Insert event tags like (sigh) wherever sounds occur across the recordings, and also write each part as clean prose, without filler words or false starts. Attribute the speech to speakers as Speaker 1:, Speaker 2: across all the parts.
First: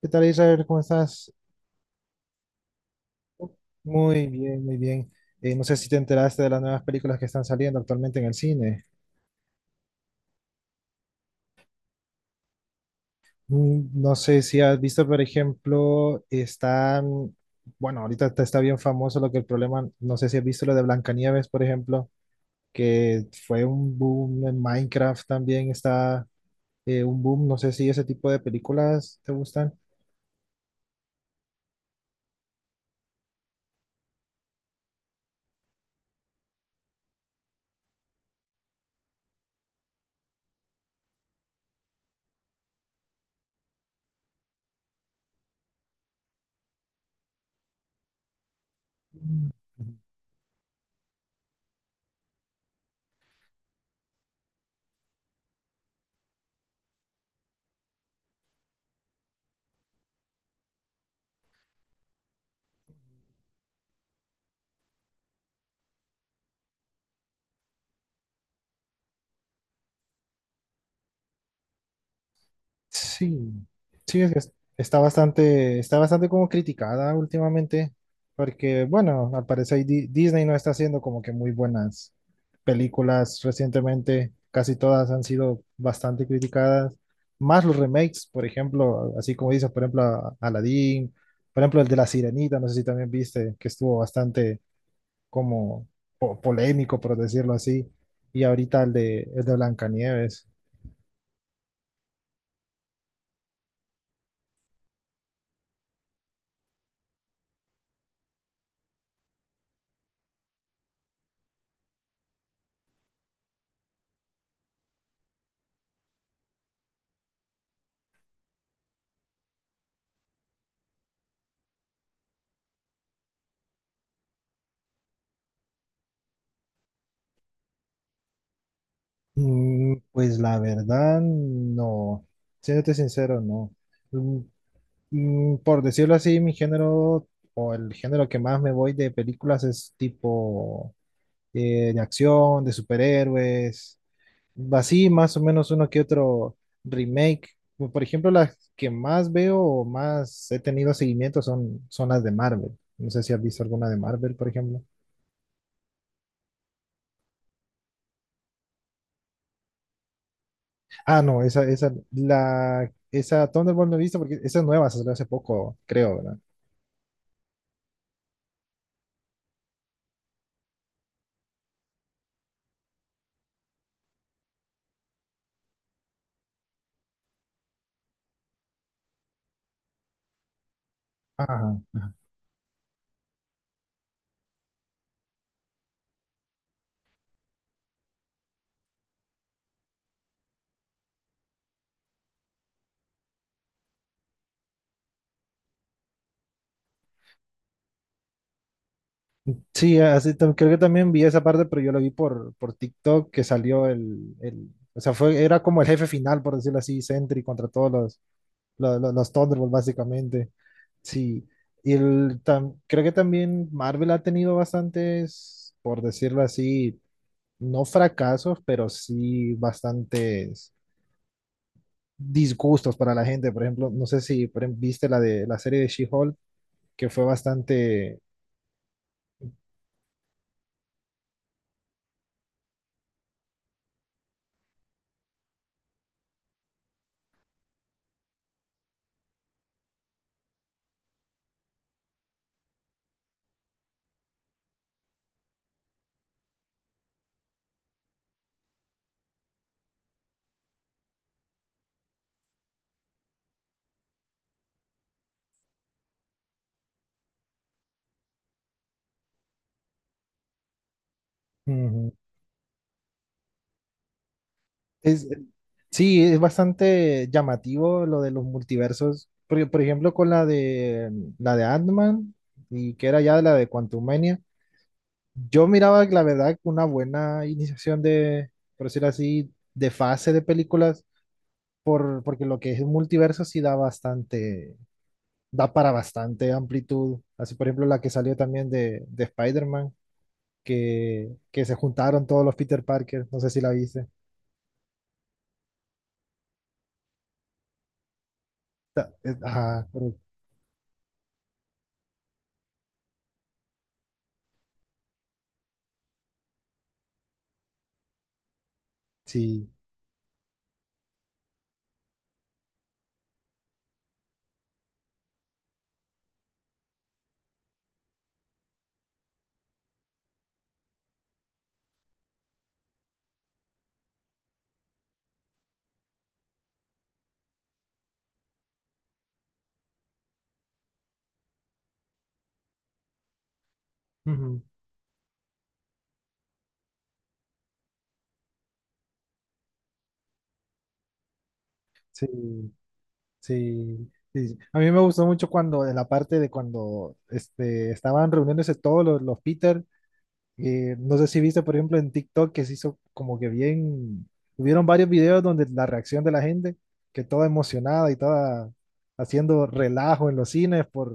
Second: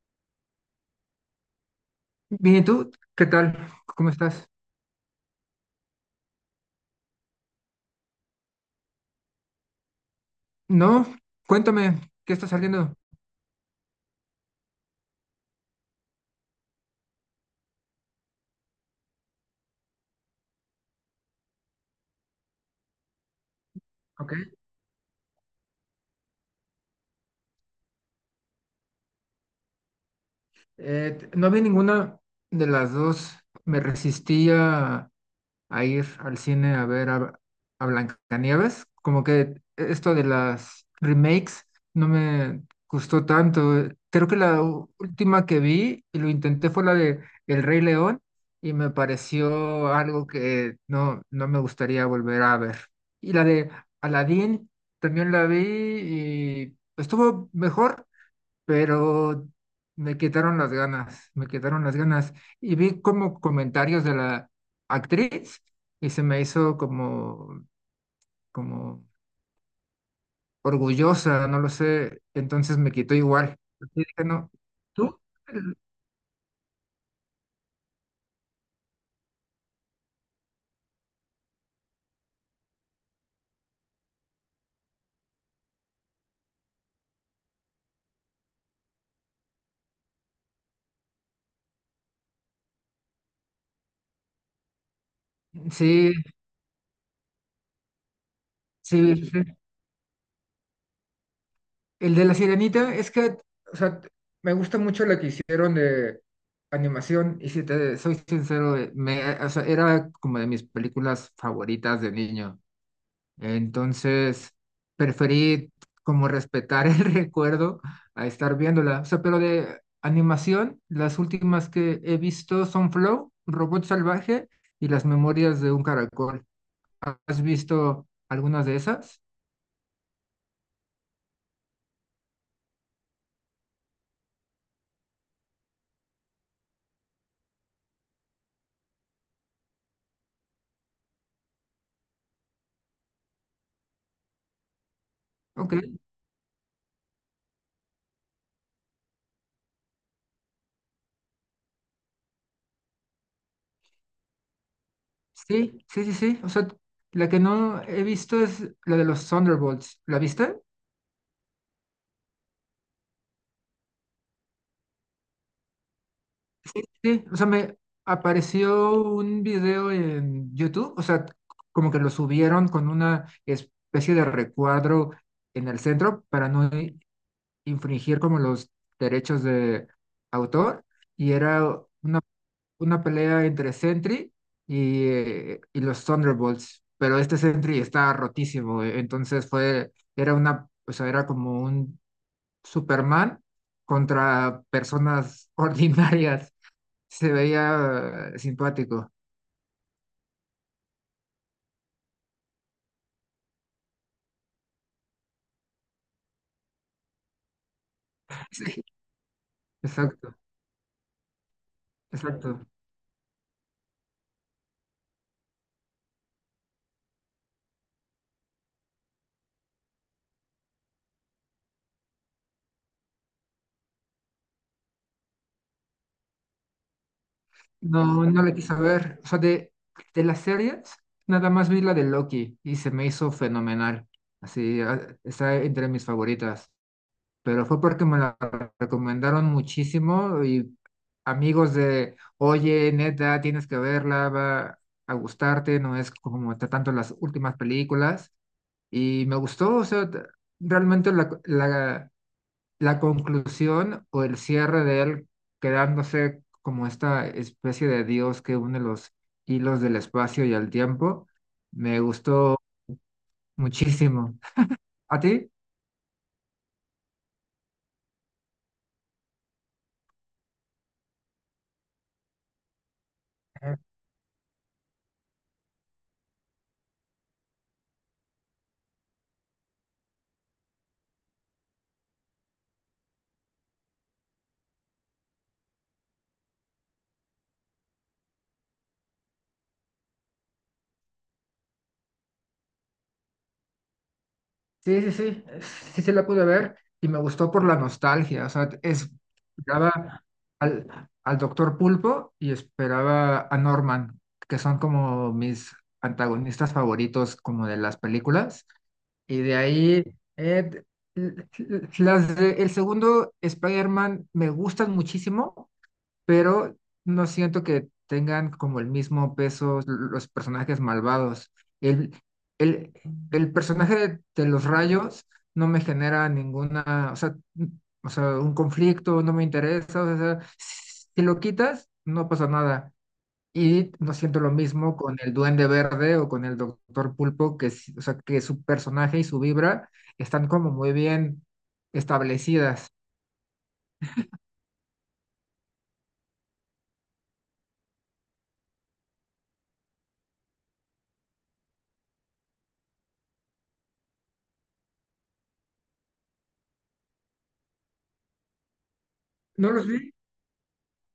Speaker 1: ¿Qué tal, Israel? ¿Cómo estás?
Speaker 2: Bien, ¿y tú? ¿Qué tal? ¿Cómo
Speaker 1: Muy
Speaker 2: estás?
Speaker 1: bien, muy bien. No sé si te enteraste de las nuevas películas que están saliendo actualmente en el cine.
Speaker 2: No, cuéntame, ¿qué está saliendo?
Speaker 1: No sé si has visto, por ejemplo, están, bueno, ahorita te está bien famoso lo que el problema, no sé si has visto lo de Blancanieves, por ejemplo, que fue un
Speaker 2: Ok.
Speaker 1: boom en Minecraft también está un boom. No sé si ese tipo de películas te gustan.
Speaker 2: No vi ninguna de las dos. Me resistía a ir al cine a a Blancanieves. Como que esto de las remakes no me gustó tanto. Creo que la última que vi y lo intenté fue la de El Rey León y me pareció
Speaker 1: Mm.
Speaker 2: algo que no, no me gustaría volver a ver. Y la de Aladdin también la vi y estuvo mejor, pero me quitaron las ganas, me quitaron las ganas. Y vi como comentarios de la actriz y se me hizo como, como orgullosa, no lo sé, entonces me quitó
Speaker 1: Sí,
Speaker 2: igual. Y
Speaker 1: sí,
Speaker 2: dije,
Speaker 1: es que
Speaker 2: no,
Speaker 1: está
Speaker 2: ¿tú?
Speaker 1: bastante, está bastante como criticada últimamente, porque bueno, al parecer Disney no está haciendo como que muy buenas películas recientemente, casi todas han sido bastante criticadas, más los remakes, por ejemplo, así como dices, por ejemplo, Aladdin, por ejemplo, el de La Sirenita, no sé si también viste, que estuvo bastante como
Speaker 2: Sí,
Speaker 1: polémico, por decirlo así, y ahorita el
Speaker 2: sí,
Speaker 1: de, el
Speaker 2: sí.
Speaker 1: de Blancanieves.
Speaker 2: El de la Sirenita es que, o sea, me gusta mucho la que hicieron de animación y si te soy sincero, o sea, era como de mis películas favoritas de niño. Entonces, preferí como respetar el (laughs) recuerdo a estar viéndola. O sea, pero de animación, las últimas que he visto son Flow, Robot Salvaje y Las Memorias de un Caracol. ¿Has visto algunas de esas?
Speaker 1: Pues la verdad, no. Siéndote sincero, no. Mm, Por decirlo así, mi género o el género que más me voy de películas es tipo de acción, de superhéroes, así más o menos
Speaker 2: Ok,
Speaker 1: uno que otro remake. Como por ejemplo, las que más veo o más he tenido seguimiento son las de Marvel. No sé si has visto alguna de Marvel, por ejemplo.
Speaker 2: sí, sí, sí, sí. O sea, la que no he visto es la de los Thunderbolts. ¿La viste?
Speaker 1: Ah, no, esa Thunderbolt no he visto porque esa es nueva, se salió hace poco, creo, ¿verdad?
Speaker 2: Sí, o sea, me apareció un video en YouTube, o sea, como que lo subieron con una especie de recuadro en el centro para no infringir como los derechos de autor, y era
Speaker 1: Ajá. Ajá.
Speaker 2: una pelea entre Sentry y los Thunderbolts, pero este Sentry está rotísimo, entonces era una, o sea, era como un Superman contra personas (laughs) ordinarias se veía simpático.
Speaker 1: Sí, así, creo que también vi esa parte, pero yo la vi por TikTok que salió o sea, era como el jefe final, por decirlo así, Sentry contra todos los,
Speaker 2: Sí,
Speaker 1: los, los, los Thunderbolts,
Speaker 2: exacto,
Speaker 1: básicamente. Sí, y
Speaker 2: exacto.
Speaker 1: creo que también Marvel ha tenido bastantes, por decirlo así, no fracasos, pero sí bastantes disgustos para la gente. Por ejemplo, no sé si por ejemplo, viste la de la serie de She-Hulk, que fue bastante.
Speaker 2: No, no la quise ver. O sea, de las series, nada más vi la de Loki y se me hizo fenomenal. Así, ah, está entre mis favoritas. Pero fue porque me la recomendaron muchísimo y amigos de, oye, neta, tienes que verla, va a gustarte, no es como tanto las últimas películas. Y me gustó, o sea, realmente la conclusión o el cierre de él quedándose como esta especie de dios que une los hilos del espacio y el tiempo, me
Speaker 1: Ujú.
Speaker 2: gustó muchísimo. ¿A
Speaker 1: Es,
Speaker 2: ti?
Speaker 1: sí, es bastante llamativo lo de los multiversos. Por ejemplo, con la de Ant-Man y que era ya la de
Speaker 2: Ajá.
Speaker 1: Quantumania. Yo miraba, la verdad, una buena iniciación de, por decirlo así, de fase de películas, porque lo que es el multiverso sí da bastante, da para bastante amplitud. Así, por ejemplo, la que salió también de, Spider-Man que se juntaron todos los Peter Parker, no sé si la viste.
Speaker 2: Sí, sí, sí, sí se la pude ver y me gustó por la nostalgia, o sea,
Speaker 1: Ajá, pero
Speaker 2: esperaba al, al Doctor Pulpo y esperaba a Norman, que son como mis antagonistas favoritos como de las películas. Y de
Speaker 1: sí,
Speaker 2: ahí, eh, el segundo Spider-Man me gustan muchísimo, pero no siento que tengan como el mismo peso los personajes malvados. El, el, el personaje de los rayos no me genera ninguna, o sea, o sea, un conflicto, no me interesa, o sea, si lo quitas, no pasa nada. Y no siento lo
Speaker 1: ujú,
Speaker 2: mismo con el Duende Verde o con el Doctor Pulpo, que, o sea, que su personaje y su vibra están como muy bien
Speaker 1: sí,
Speaker 2: establecidas.
Speaker 1: sí, sí. A mí me gustó mucho cuando, en la parte de cuando estaban reuniéndose todos los Peter, no sé si viste, por ejemplo, en TikTok que se hizo como que bien, hubieron varios videos donde la reacción de la gente, que toda emocionada y toda haciendo
Speaker 2: No los vi.
Speaker 1: relajo en los cines,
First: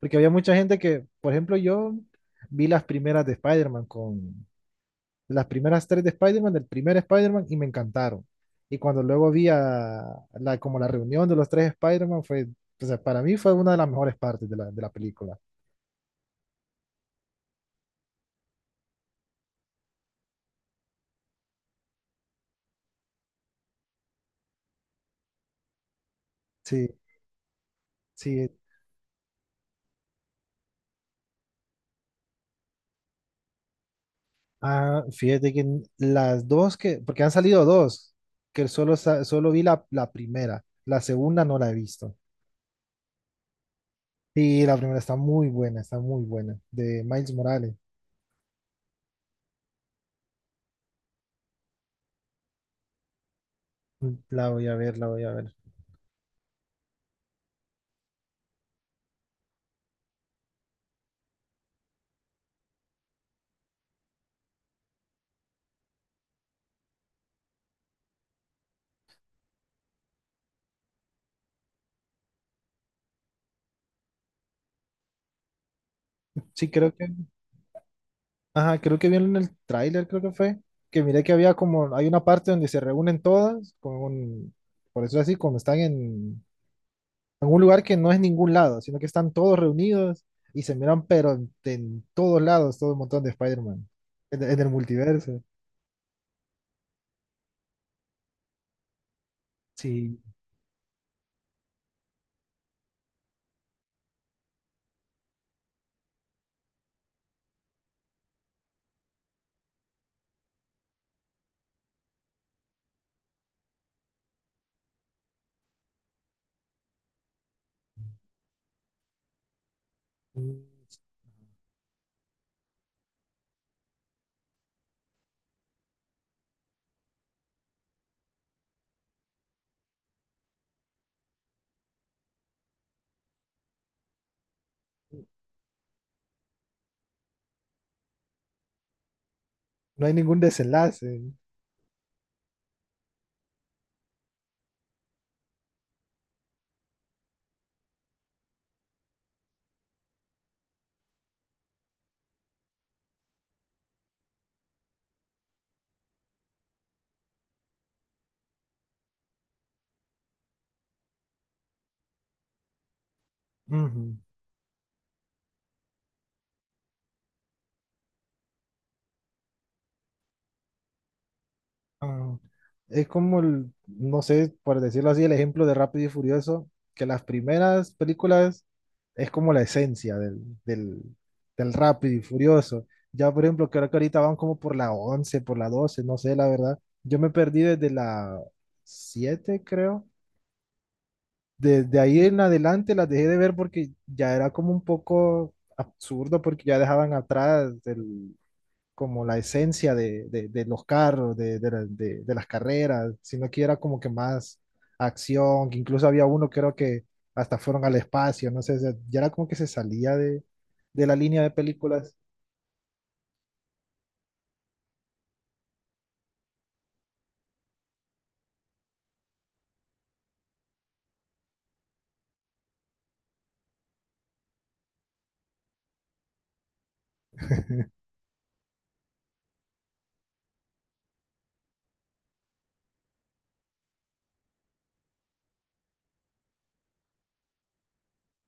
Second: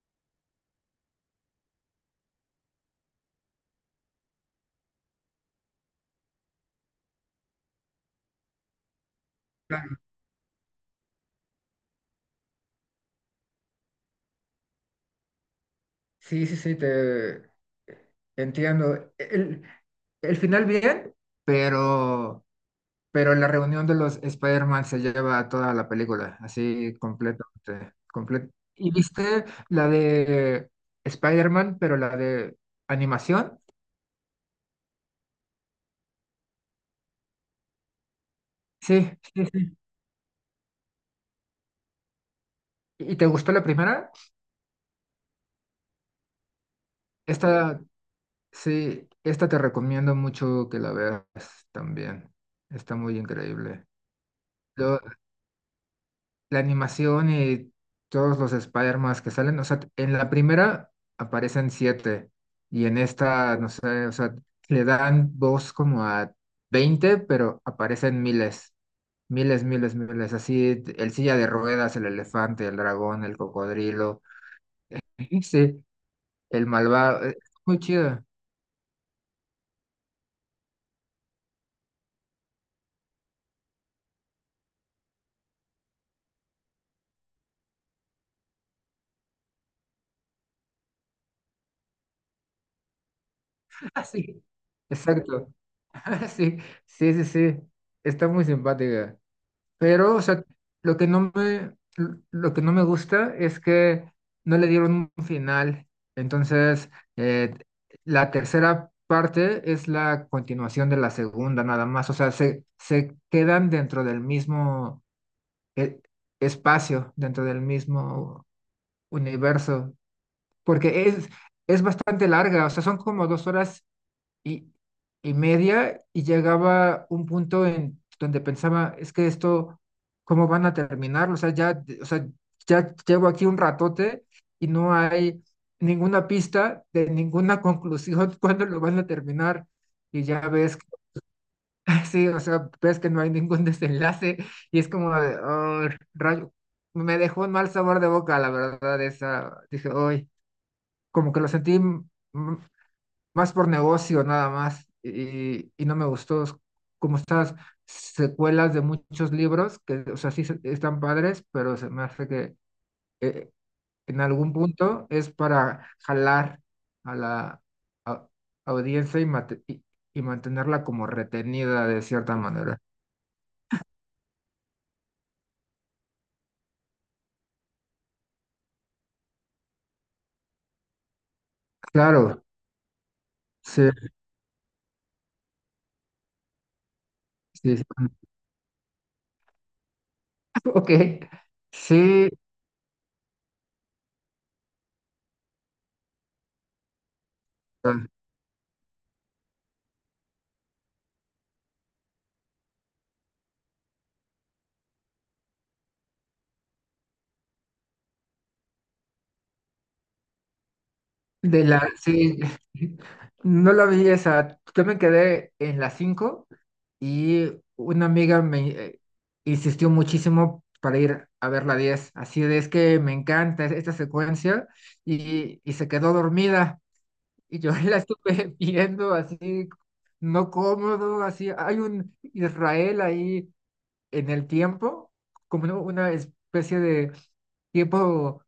Speaker 1: porque había mucha gente que, por ejemplo, yo vi las primeras de Spider-Man con, las primeras tres de Spider-Man, del primer Spider-Man, y me encantaron. Y cuando luego vi
Speaker 2: Claro.
Speaker 1: a la, como la reunión de los tres Spider-Man, o sea, para mí fue una de las mejores partes de la, película.
Speaker 2: Sí, sí, sí, te entiendo. El final bien, pero, pero la reunión de los Spider-Man se lleva toda la película,
Speaker 1: Sí,
Speaker 2: así completamente,
Speaker 1: sí.
Speaker 2: completo. ¿Y viste la de Spider-Man, pero la de animación?
Speaker 1: Ah, fíjate que las dos porque han salido dos, que
Speaker 2: Sí,
Speaker 1: solo vi la primera, la segunda no la he visto.
Speaker 2: ¿y te gustó la primera?
Speaker 1: Y la primera está muy buena, de Miles Morales.
Speaker 2: Esta, sí, esta te recomiendo mucho que la veas también. Está muy increíble.
Speaker 1: La voy a ver,
Speaker 2: Lo-
Speaker 1: la voy a ver.
Speaker 2: la animación y todos los Spider-Man que salen, o sea, en la primera aparecen siete y en esta, no sé, o sea, le dan voz como a 20, pero aparecen miles, miles, miles, miles. Así, el silla de ruedas, el elefante, el dragón, el cocodrilo. (laughs) Sí, el
Speaker 1: Sí, creo que
Speaker 2: malvado. Muy chido.
Speaker 1: Ajá, creo que vieron en el tráiler, creo que miré hay una parte donde se reúnen todas, con, por eso así, como están en un lugar que no es ningún lado, sino que están todos reunidos y se miran, pero en todos lados, todo un montón de Spider-Man,
Speaker 2: Ah,
Speaker 1: en,
Speaker 2: sí,
Speaker 1: en el multiverso.
Speaker 2: exacto. (laughs) Sí, sí, sí, sí. Está muy simpática. Pero,
Speaker 1: Sí,
Speaker 2: o sea, lo que no me, lo que no me gusta es que no le dieron un final. Entonces, eh, la tercera parte es la continuación de la segunda, nada más. O sea, se quedan dentro del mismo eh, espacio, dentro del mismo universo.
Speaker 1: mm,
Speaker 2: Porque es bastante larga. O sea, son como dos horas y, y media y llegaba un punto en donde pensaba, es que esto, ¿cómo van a terminar? O sea, ya, o sea, ya llevo aquí un ratote y no hay ninguna pista de ninguna conclusión (laughs) cuándo lo van a terminar.
Speaker 1: no hay
Speaker 2: Y
Speaker 1: ningún
Speaker 2: ya ves,
Speaker 1: desenlace.
Speaker 2: (laughs) sí, o sea, ves que no hay ningún (laughs) desenlace y es como de, "Oh, rayo." Me dejó un mal sabor de boca, la verdad, esa, dije, hoy, como que lo sentí más por negocio nada más y no me gustó, es como estas secuelas de muchos libros que, o sea, están padres, pero se me hace que eh,
Speaker 1: Ujú.
Speaker 2: en algún punto es para jalar a la a- audiencia y y mantenerla como retenida de cierta
Speaker 1: ah,
Speaker 2: manera.
Speaker 1: Es como, no sé, por decirlo así, el ejemplo de Rápido y Furioso, que las primeras películas es como la esencia del, del, del rápido y
Speaker 2: Claro,
Speaker 1: furioso. Ya, por ejemplo,
Speaker 2: sí,
Speaker 1: creo que ahorita van como por la 11 por la 12 no sé, la verdad. Yo me perdí
Speaker 2: sí, sí.
Speaker 1: desde
Speaker 2: (laughs)
Speaker 1: la 7 creo.
Speaker 2: Ok,
Speaker 1: Desde ahí
Speaker 2: sí,
Speaker 1: en adelante las dejé de ver porque ya era como un poco absurdo porque ya dejaban atrás como la esencia de los carros, de las carreras, sino que era como que más acción, que incluso había uno creo que hasta fueron al espacio, no sé, ya era como que se salía de la línea de películas.
Speaker 2: sí, (laughs) no la vi esa, yo me quedé en la cinco. Y una amiga me insistió muchísimo para ir a ver la diez, así de es que me encanta esta secuencia y se quedó dormida. Y yo (laughs) la
Speaker 1: (laughs)
Speaker 2: estuve viendo así, no cómodo, así. Hay un Israel ahí en el tiempo, como una especie de tiempo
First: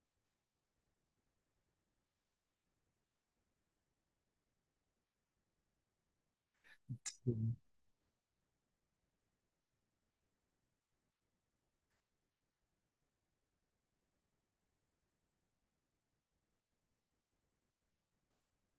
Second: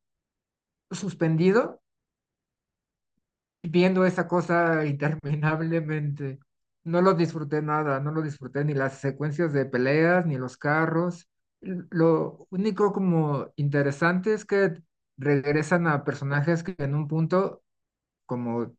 Speaker 2: suspendido viendo esa cosa (laughs) interminablemente. No lo disfruté nada, no lo disfruté ni las secuencias de peleas, ni los carros. Lo único como interesante es que regresan a personajes que en un punto como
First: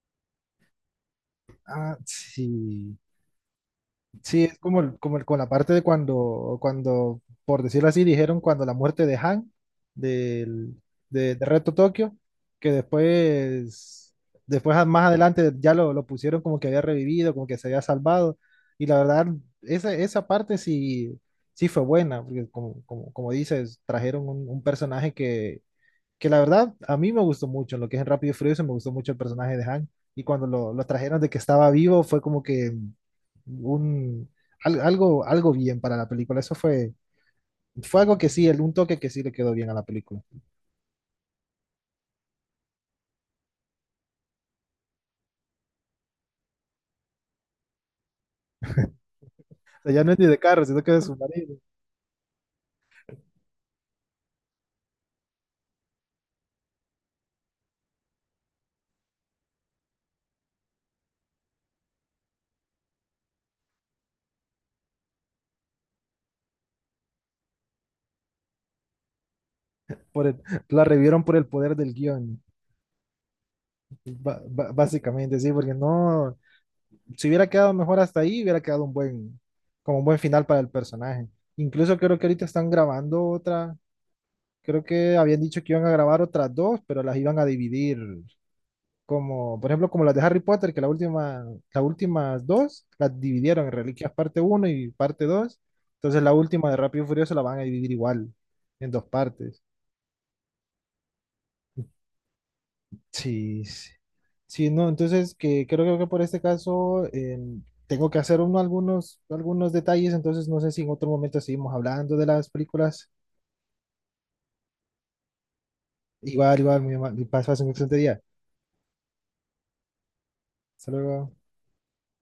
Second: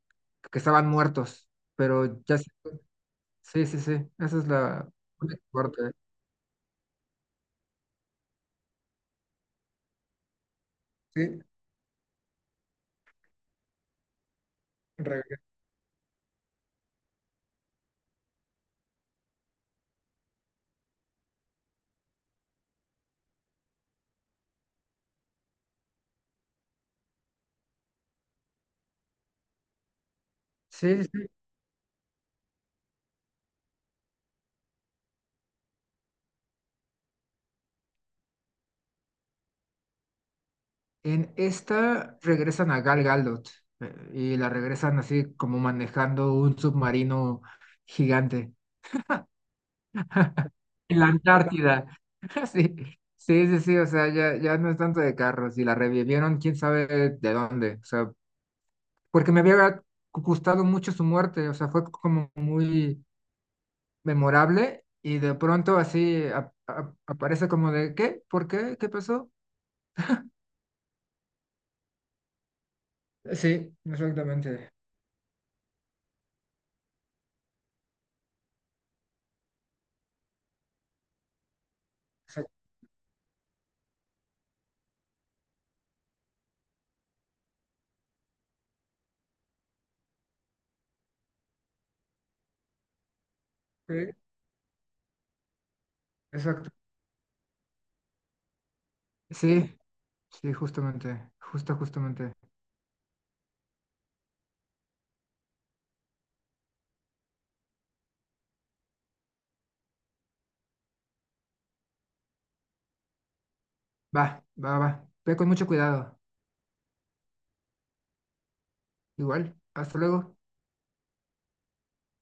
Speaker 2: que estaban muertos,
Speaker 1: Ah,
Speaker 2: pero
Speaker 1: sí.
Speaker 2: sí, sí, sí, esa
Speaker 1: Sí,
Speaker 2: es
Speaker 1: es como,
Speaker 2: la
Speaker 1: como
Speaker 2: única
Speaker 1: con la parte de
Speaker 2: parte.
Speaker 1: cuando, por decirlo así, dijeron cuando la muerte de Han, del, de,
Speaker 2: Sí,
Speaker 1: de Reto Tokio, que después más
Speaker 2: regre-
Speaker 1: adelante ya lo pusieron como que había revivido, como que se había salvado. Y la verdad, esa parte sí fue buena, porque como dices, trajeron un personaje que la verdad a mí me gustó mucho, en lo que es en Rápido y Furioso me gustó mucho el personaje de Han y cuando lo
Speaker 2: sí,
Speaker 1: trajeron
Speaker 2: sí.
Speaker 1: de que estaba vivo fue como que un algo bien para la película, eso fue algo que sí, un toque que sí le quedó bien a la película.
Speaker 2: En esta regresan a Gal Gadot y la regresan así como manejando un submarino gigante.
Speaker 1: O sea, ya no es ni de carro, sino que
Speaker 2: En
Speaker 1: de
Speaker 2: la
Speaker 1: submarino.
Speaker 2: Antártida. (laughs) Sí, sí, sí, sí, o sea, ya, ya no es tanto de carros y la revivieron, quién sabe de dónde, o sea, porque me había gustado mucho su muerte, o sea, fue como muy memorable y de pronto así aparece como de, ¿qué? ¿Por qué? ¿Qué pasó?
Speaker 1: Por el- la revivieron por el poder del guión,
Speaker 2: Sí, exactamente.
Speaker 1: básicamente, sí, porque no, si hubiera quedado mejor hasta ahí, hubiera quedado un buen, como un buen final para el personaje. Incluso creo que ahorita
Speaker 2: Exacto.
Speaker 1: están grabando otra. Creo que habían dicho que iban a grabar otras dos, pero las iban a dividir. Como, por ejemplo, como las de Harry Potter, que las últimas dos las dividieron en
Speaker 2: Sí,
Speaker 1: Reliquias parte uno y parte 2. Entonces la última
Speaker 2: exacto.
Speaker 1: de Rápido y Furioso la van a dividir igual, en dos partes.
Speaker 2: Sí, sí, justamente, justo, justamente.
Speaker 1: Sí, sí. Sí, no, entonces que creo que por este caso tengo que hacer algunos detalles, entonces no sé si en otro momento seguimos hablando de las películas.
Speaker 2: Va, va, va. Ve con mucho cuidado.
Speaker 1: Igual, igual, mi, mi paso hace un excelente día.
Speaker 2: Igual, hasta luego.
Speaker 1: Hasta luego.